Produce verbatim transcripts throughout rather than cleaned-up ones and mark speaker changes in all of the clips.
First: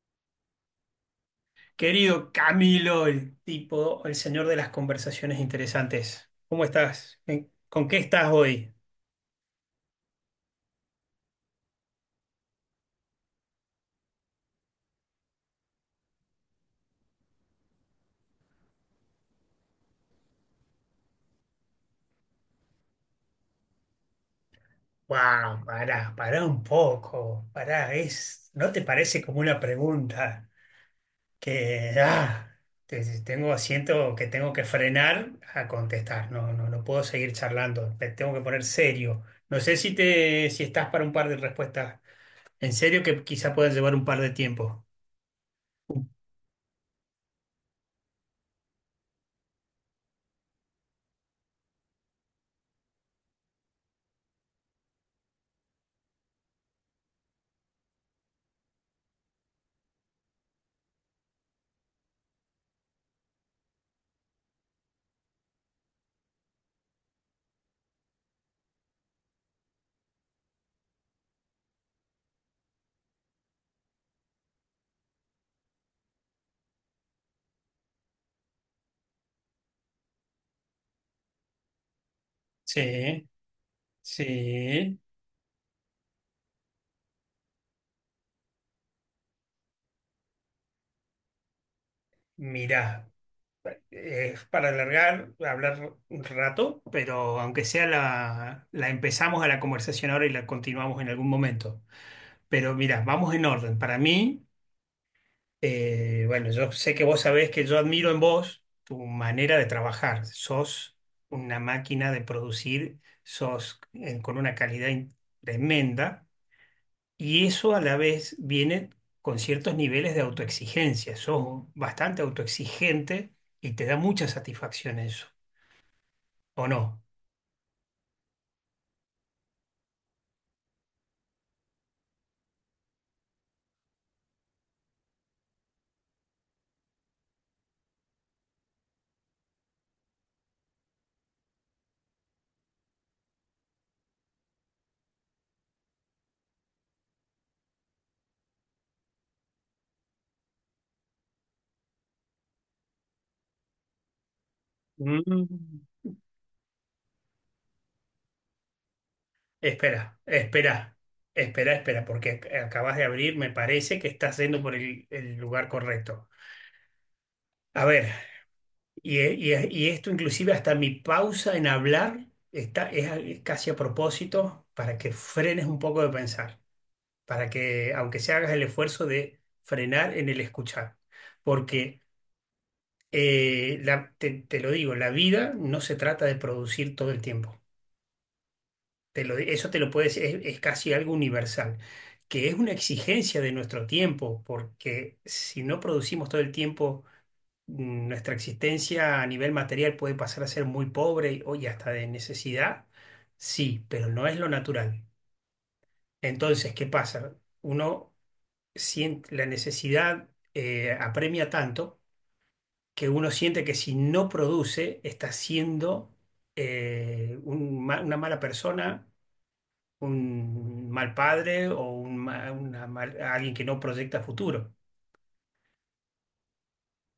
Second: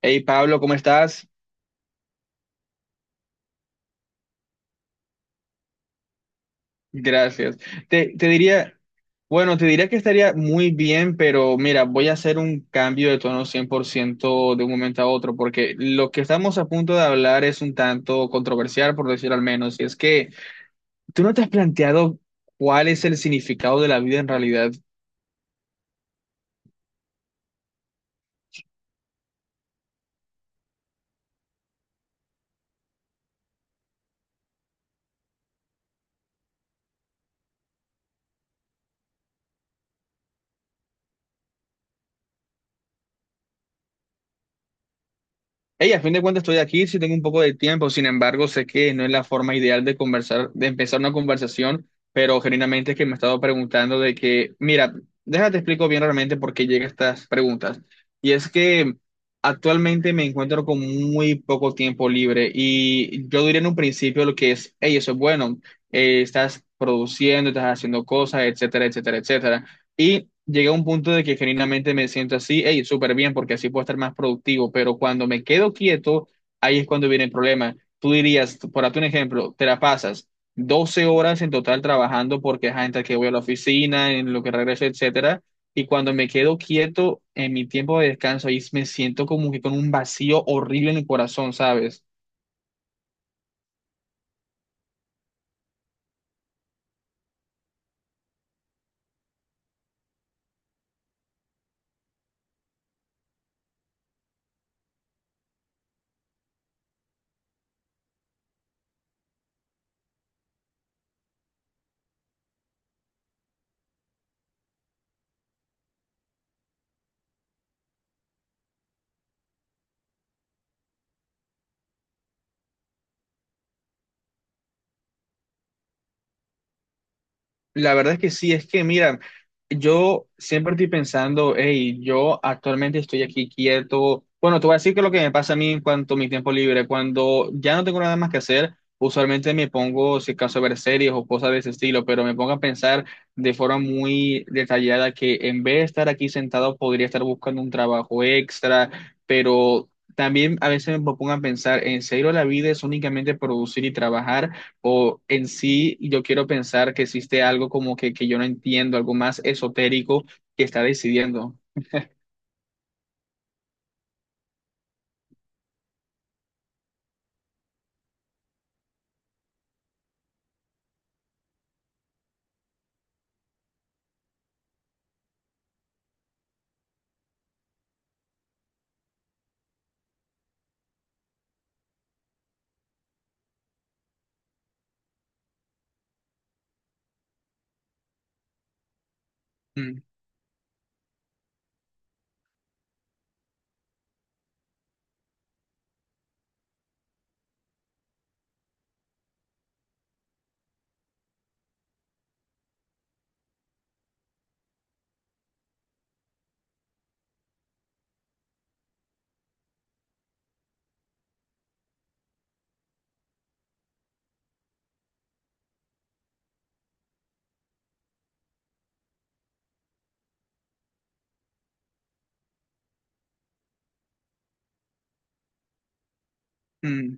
Speaker 1: Hey Pablo, ¿cómo estás?
Speaker 2: Querido Camilo, el tipo, el señor de las conversaciones interesantes. ¿Cómo estás? ¿En-
Speaker 1: Gracias.
Speaker 2: ¿Con qué
Speaker 1: Te, te
Speaker 2: estás hoy?
Speaker 1: diría, bueno, te diría que estaría muy bien, pero mira, voy a hacer un cambio de tono cien por ciento de un momento a otro, porque lo que estamos a punto de hablar es un tanto controversial, por decir al menos, y es que tú no te has planteado cuál es el significado de la vida en realidad.
Speaker 2: Wow, pará, pará un poco, pará, es, ¿no te parece como una pregunta que ah, te- tengo, siento que tengo que frenar a contestar. No, no, no puedo seguir charlando, me tengo que poner serio. No sé si te, si estás para un par de respuestas en serio que quizá puedan llevar un par de tiempo.
Speaker 1: Hey, a fin de cuentas estoy aquí, sí tengo un poco de tiempo, sin embargo, sé que no es la forma ideal de conversar, de empezar una conversación, pero genuinamente es que me he estado preguntando de que, mira, déjate explico bien realmente por qué llegan estas preguntas. Y es que actualmente me encuentro con muy poco tiempo libre y yo diría en un principio lo que es, hey, eso es bueno, eh, estás produciendo, estás haciendo cosas, etcétera, etcétera, etcétera. Y llegué a un punto de que genuinamente me siento así, hey, súper bien, porque así puedo estar más productivo, pero cuando me quedo quieto, ahí es cuando viene el problema. Tú dirías, por darte un ejemplo, te la pasas doce horas en total trabajando porque es entre que voy
Speaker 2: Sí,
Speaker 1: a la oficina, en lo que regreso,
Speaker 2: sí.
Speaker 1: etcétera, y cuando me quedo quieto en mi tiempo de descanso, ahí me siento como que con un vacío horrible en el corazón, ¿sabes?
Speaker 2: Mirá, eh, es para alargar, hablar un rato, pero aunque sea la, la empezamos a la conversación ahora y la continuamos en algún momento. Pero mira, vamos en orden. Para mí, eh, bueno, yo sé que vos sabés que yo admiro en vos tu manera de trabajar. Sos una máquina de producir, sos eh, con una calidad in- tremenda y eso a la vez viene con ciertos niveles de autoexigencia. Sos bastante autoexigente y te da mucha satisfacción eso. ¿O no?
Speaker 1: La verdad es que sí, es que mira, yo siempre estoy pensando, hey, yo actualmente estoy aquí quieto. Bueno, te voy a decir que lo que me pasa a mí en cuanto a mi tiempo libre, cuando ya no tengo nada más que hacer, usualmente me pongo, si acaso, a ver series o cosas de ese estilo, pero me pongo a pensar de forma muy detallada que en vez de estar aquí sentado, podría estar buscando un trabajo extra, pero también a veces me pongo a pensar, ¿en serio la vida es únicamente producir y trabajar? O en
Speaker 2: Mm.
Speaker 1: sí yo quiero pensar que existe algo como que, que yo no entiendo, algo más
Speaker 2: Espera,
Speaker 1: esotérico que está
Speaker 2: espera,
Speaker 1: decidiendo.
Speaker 2: espera, espera, porque ac- acabas de abrir, me parece que estás yendo por el, el lugar correcto. A ver, y, e- y e- y esto inclusive hasta mi pausa en hablar está, es, a- es casi a propósito para que frenes un poco de pensar, para que aunque se hagas el esfuerzo de frenar en el escuchar, porque eh, la- te, te lo digo, la vida no se trata de producir todo el tiempo. Te lo- eso te lo
Speaker 1: Mm,
Speaker 2: puedes, es, es casi algo universal, que es una exigencia de nuestro tiempo, porque si no producimos todo el tiempo, mm, nuestra existencia a nivel material puede pasar a ser muy pobre y- o y hasta de necesidad, sí, pero no es lo natural. Entonces, ¿qué pasa? Uno siente la necesidad, eh, apremia tanto que uno siente que si no produce, está siendo eh, un ma- una mala persona, un mal padre o un ma- una mal- alguien que no proyecta futuro.
Speaker 1: mm.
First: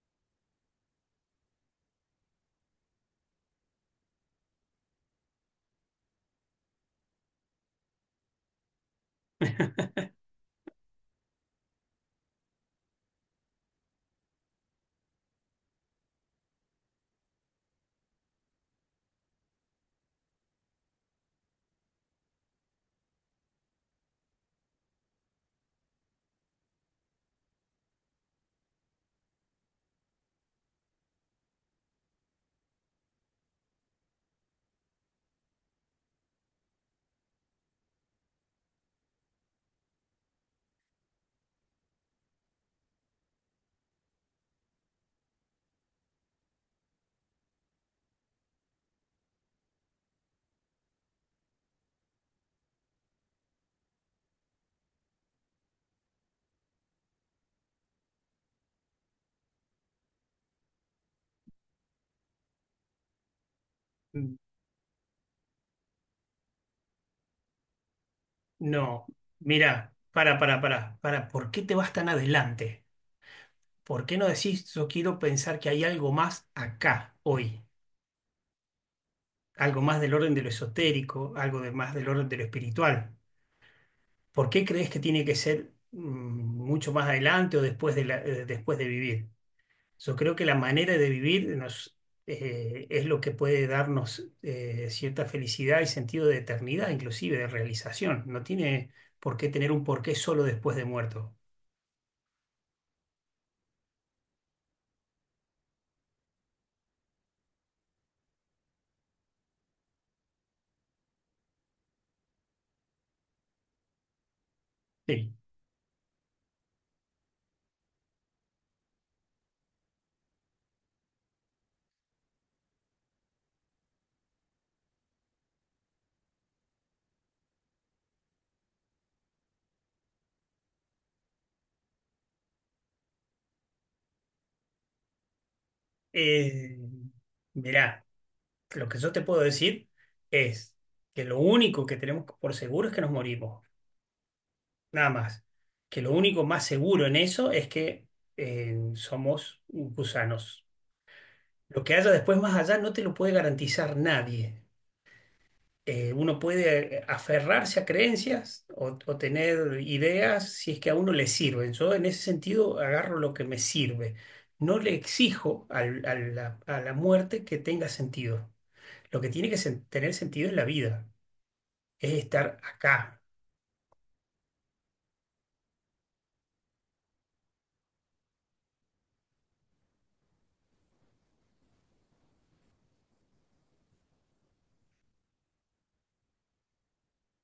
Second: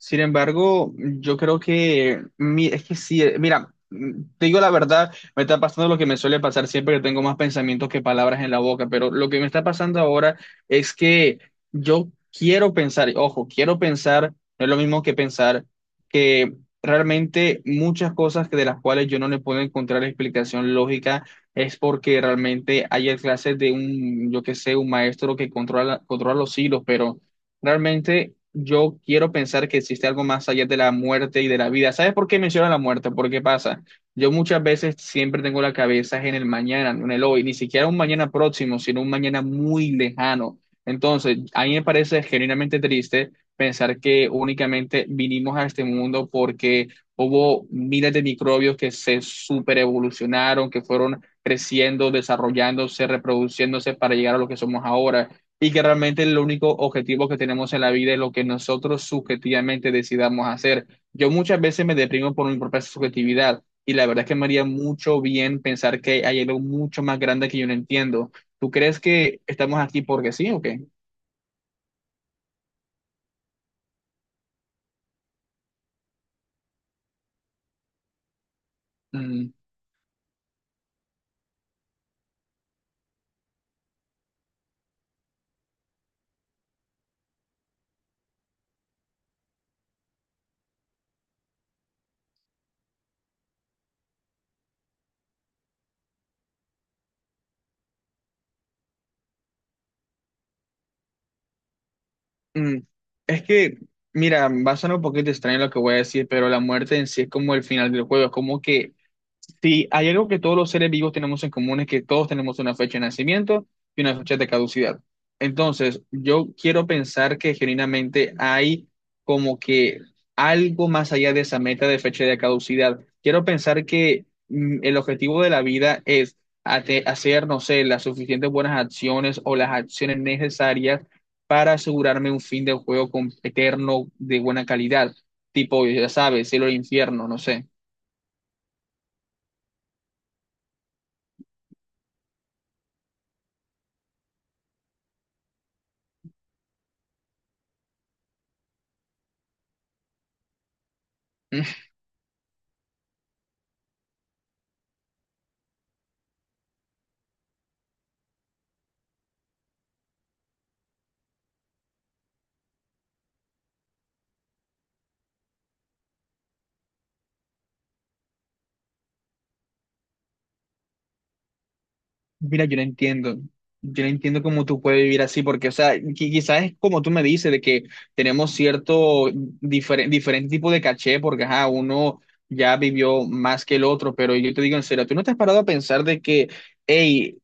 Speaker 1: Sin embargo, yo creo que, mi- es que sí, eh, mira, mm, te digo la verdad, me está pasando lo que me suele pasar siempre que tengo más pensamientos que palabras en la boca, pero lo que me está pasando ahora es que yo quiero pensar, y ojo, quiero pensar, no es lo mismo que pensar, que realmente muchas cosas que de las cuales yo no le puedo encontrar explicación lógica es porque realmente hay clases de un, yo qué sé, un maestro que controla, controla los hilos, pero... Realmente yo quiero pensar que existe algo más allá de la muerte y de la vida. ¿Sabes por qué menciono la muerte? ¿Por qué pasa? Yo muchas veces siempre tengo la cabeza en el mañana, no en el hoy, ni siquiera un mañana próximo, sino un mañana muy lejano. Entonces, a mí me parece genuinamente triste pensar que únicamente vinimos a este mundo porque hubo miles de microbios que se superevolucionaron, que fueron creciendo, desarrollándose, reproduciéndose para llegar a lo que somos ahora y que realmente el único objetivo que tenemos en la vida es lo que nosotros subjetivamente decidamos hacer. Yo muchas veces me deprimo por mi propia subjetividad y la verdad es que
Speaker 2: Mm.
Speaker 1: me haría mucho bien pensar que hay algo mucho más grande que yo no entiendo. ¿Tú crees
Speaker 2: No,
Speaker 1: que estamos
Speaker 2: mira,
Speaker 1: aquí porque
Speaker 2: para,
Speaker 1: sí
Speaker 2: para,
Speaker 1: o qué?
Speaker 2: para, para, ¿por qué te vas tan adelante? ¿Por qué no decís, yo quiero pensar que hay algo más acá, hoy?
Speaker 1: Mm,
Speaker 2: Algo más del orden de lo esotérico, algo de más del orden de lo espiritual. ¿Por qué crees que tiene que ser mm, mucho más adelante o después de la- eh, después de vivir? Yo creo que la manera de vivir nos, eh, es lo que puede darnos eh, cierta felicidad y sentido de eternidad, inclusive de realización. No tiene por qué tener un porqué solo después de muerto.
Speaker 1: mm. Es que, mira, va a sonar un poquito extraño lo que voy a decir, pero la muerte en sí es como el final del juego, es como que sí, hay algo que todos los seres vivos tenemos en común, es que todos tenemos una fecha de nacimiento y una fecha de caducidad.
Speaker 2: Sí.
Speaker 1: Entonces, yo quiero pensar que genuinamente hay como que algo más allá de esa meta de fecha de caducidad. Quiero pensar que mm, el objetivo de la vida es ate- hacer, no sé, las suficientes buenas acciones o las acciones necesarias para asegurarme un fin de juego con- eterno de buena calidad. Tipo, ya sabes, cielo e
Speaker 2: Eh,
Speaker 1: infierno, no sé.
Speaker 2: Mirá, lo que yo te puedo decir es que lo único que tenemos por seguro es que nos morimos, nada más. Que lo único más seguro en eso es que eh, somos gusanos. Lo que haya después más allá no te lo puede garantizar nadie. Eh, uno puede eh, aferrarse a creencias o, o tener ideas si es que a uno le sirven. Yo en ese sentido agarro lo que me sirve. No le exijo al- a la, a la muerte que tenga sentido. Lo que tiene que sen- tener sentido es la vida, es estar
Speaker 1: Mira, yo no
Speaker 2: acá.
Speaker 1: entiendo. Yo no entiendo cómo tú puedes vivir así, porque, o sea, qui- quizás es como tú me dices, de que tenemos cierto diferente, diferente tipo de caché, porque, ajá, uno ya vivió más que el otro, pero yo te digo en serio, ¿tú no te has parado a pensar de que, hey,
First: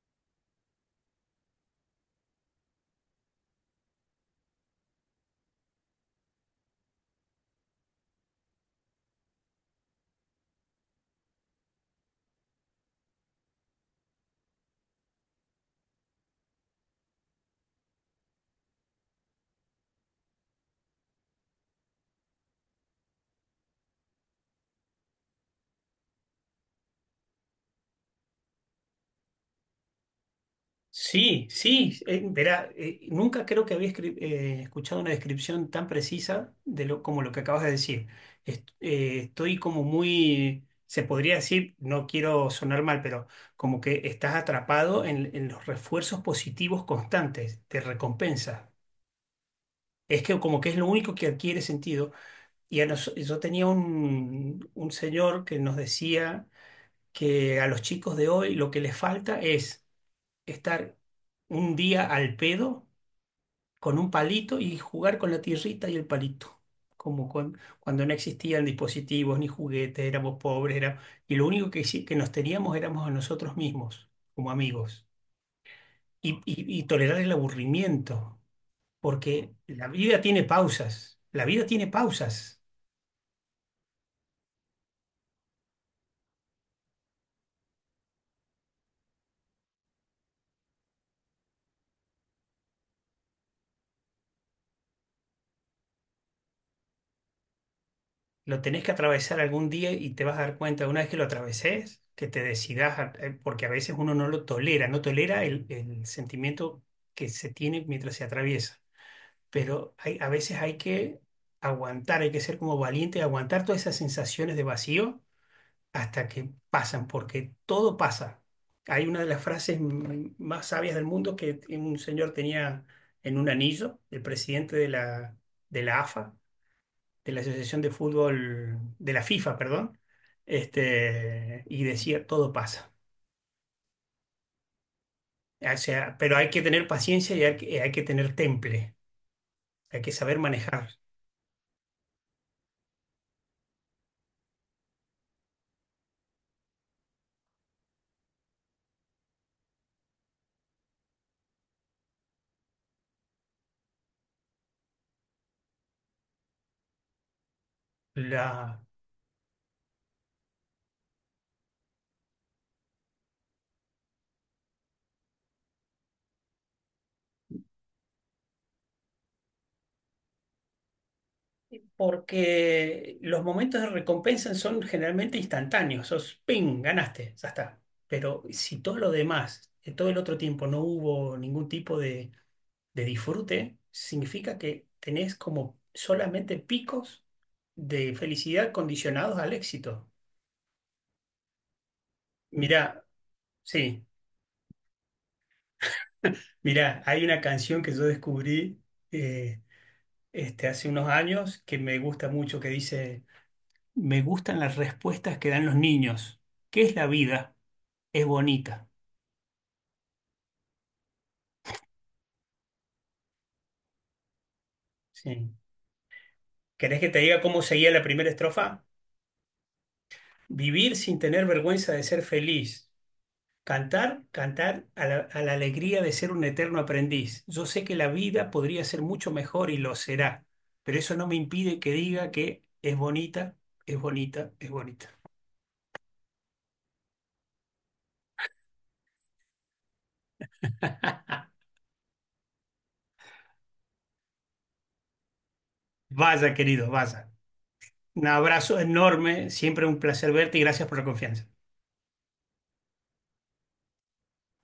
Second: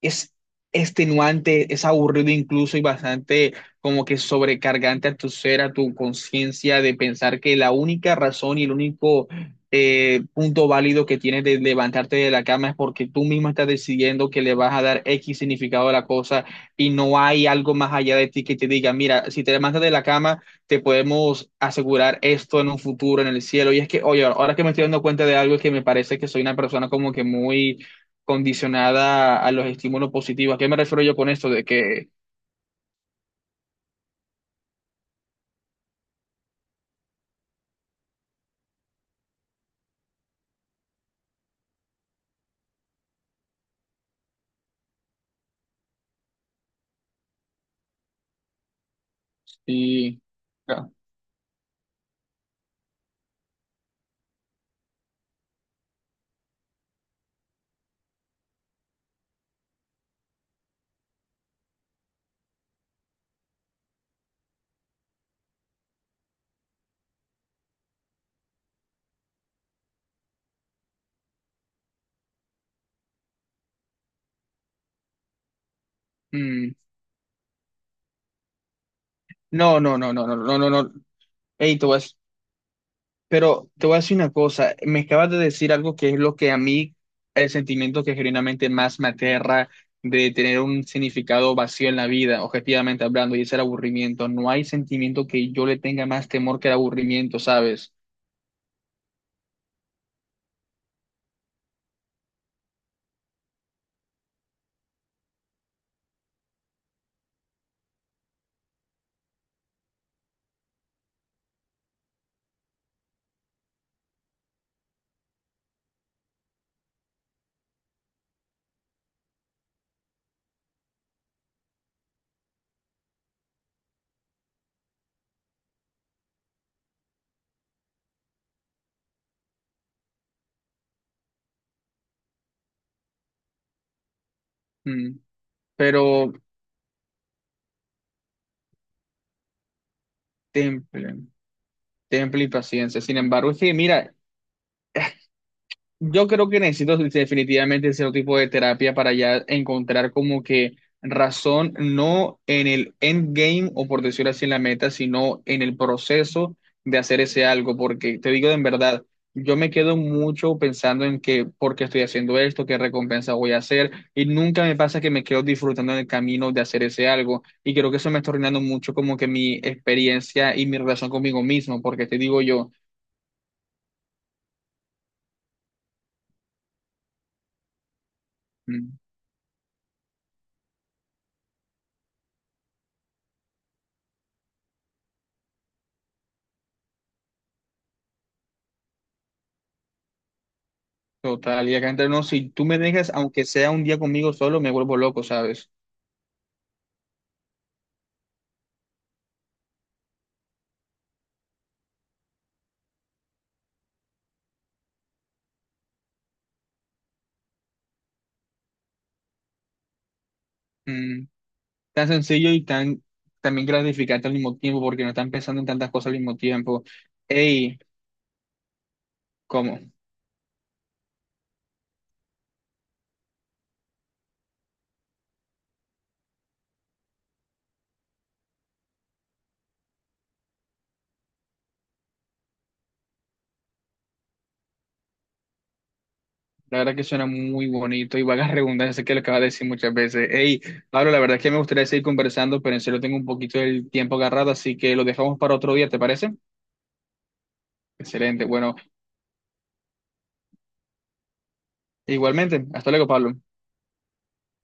Speaker 1: es extenuante, es aburrido incluso y bastante como que sobrecargante a tu ser, a tu conciencia, de pensar que la única razón y el único eh, punto válido que tienes de levantarte de la cama es porque tú mismo estás decidiendo que le vas a dar equis significado a la cosa y no hay algo más allá de ti que te diga, mira, si te levantas de la cama, te podemos asegurar esto en un futuro, en el cielo. Y es que, oye, ahora que me estoy dando cuenta de algo es que me parece que soy una persona como que muy condicionada a los estímulos positivos. ¿A qué me refiero yo con
Speaker 2: Sí,
Speaker 1: esto? De
Speaker 2: sí,
Speaker 1: que...
Speaker 2: eh, verá, eh, nunca creo que había escri- eh, escuchado una descripción tan precisa de lo, como lo que acabas de decir. Est- eh, estoy como muy, se podría decir, no quiero sonar mal, pero como que estás atrapado en, en los refuerzos positivos constantes de recompensa.
Speaker 1: Y,
Speaker 2: Es que como que es lo
Speaker 1: no,
Speaker 2: único que adquiere sentido. Y a nos- yo tenía un, un señor que nos decía que a los chicos de hoy lo que les falta es estar un día al pedo con un palito y jugar con la tierrita y el palito. Como con- cuando no existían dispositivos ni juguetes, éramos pobres, era, y lo único que, sí- que nos teníamos éramos a nosotros mismos, como amigos. Y,
Speaker 1: mm,
Speaker 2: y- y tolerar el aburrimiento, porque
Speaker 1: no,
Speaker 2: la
Speaker 1: no, no,
Speaker 2: vida
Speaker 1: no, no,
Speaker 2: tiene
Speaker 1: no, no. No.
Speaker 2: pausas, la vida
Speaker 1: Ey, te
Speaker 2: tiene
Speaker 1: voy a-
Speaker 2: pausas.
Speaker 1: pero te voy a decir una cosa, me acabas de decir algo que es lo que a mí, el sentimiento que genuinamente más me aterra de tener un significado vacío en la vida, objetivamente hablando, y es el aburrimiento. No hay sentimiento que yo le tenga más temor que el aburrimiento, ¿sabes?
Speaker 2: Lo tenés que atravesar algún día y te vas a dar cuenta, una vez que lo atraveses, que te decidas, a- eh, porque a veces uno no lo tolera, no tolera el el sentimiento que se tiene mientras se atraviesa. Pero hay, a veces hay que aguantar, hay que ser como valiente y aguantar todas esas sensaciones de vacío hasta que pasan, porque todo pasa. Hay una de las frases m- más sabias del mundo que un señor tenía en un anillo, el presidente de la, de la A F A, de la Asociación de Fútbol, de la FIFA, perdón, este, y decía, todo pasa.
Speaker 1: Mm.
Speaker 2: O sea,
Speaker 1: Pero
Speaker 2: pero hay que tener paciencia y hay que, hay que tener temple, hay que saber manejar
Speaker 1: temple, temple y paciencia. Sin embargo, es que mira, yo creo que necesito definitivamente cierto tipo de terapia para ya encontrar como que razón, no en el endgame o por decirlo así en la meta, sino en el proceso de hacer ese algo, porque te digo en verdad, yo me quedo mucho pensando en que por qué estoy haciendo esto, qué recompensa voy a hacer, y nunca me pasa que me quedo disfrutando en el camino de hacer ese algo, y creo que eso me está arruinando mucho como que mi experiencia y mi relación conmigo mismo, porque te digo yo.
Speaker 2: porque los momentos de recompensa son generalmente instantáneos, sos ping, ganaste, ya está. Pero si todo
Speaker 1: Mm.
Speaker 2: lo demás, en todo el otro tiempo no hubo ningún tipo de, de disfrute, significa que tenés como solamente picos de felicidad condicionados al éxito.
Speaker 1: Total, y acá entre nos, si tú me
Speaker 2: Mirá,
Speaker 1: dejas, aunque sea un día
Speaker 2: sí,
Speaker 1: conmigo solo, me vuelvo loco, ¿sabes?
Speaker 2: mirá, hay una canción que yo descubrí eh, este, hace unos años que me gusta mucho, que dice, me gustan las respuestas que dan los niños. ¿Qué es la vida? Es bonita.
Speaker 1: Mm, tan sencillo y tan también gratificante al mismo tiempo, porque no están
Speaker 2: Sí.
Speaker 1: pensando en tantas cosas al mismo tiempo.
Speaker 2: ¿Querés que te diga cómo
Speaker 1: Ey,
Speaker 2: seguía la primera estrofa?
Speaker 1: ¿cómo?
Speaker 2: Vivir sin tener vergüenza de ser feliz. Cantar, cantar a la, a la alegría de ser un eterno aprendiz. Yo sé que la vida podría ser mucho mejor y lo será, pero eso no me impide que diga que es bonita, es bonita, es bonita.
Speaker 1: La verdad que suena muy bonito y vagas redundancias sé que lo acabas de decir muchas veces. Ey, Pablo, la verdad es que me gustaría seguir conversando, pero en serio tengo un poquito del tiempo agarrado, así que lo dejamos para otro día, ¿te parece?
Speaker 2: Vaya, querido, vaya. Un
Speaker 1: Excelente, bueno,
Speaker 2: abrazo enorme, siempre un placer verte y gracias por la confianza.
Speaker 1: igualmente, hasta luego, Pablo.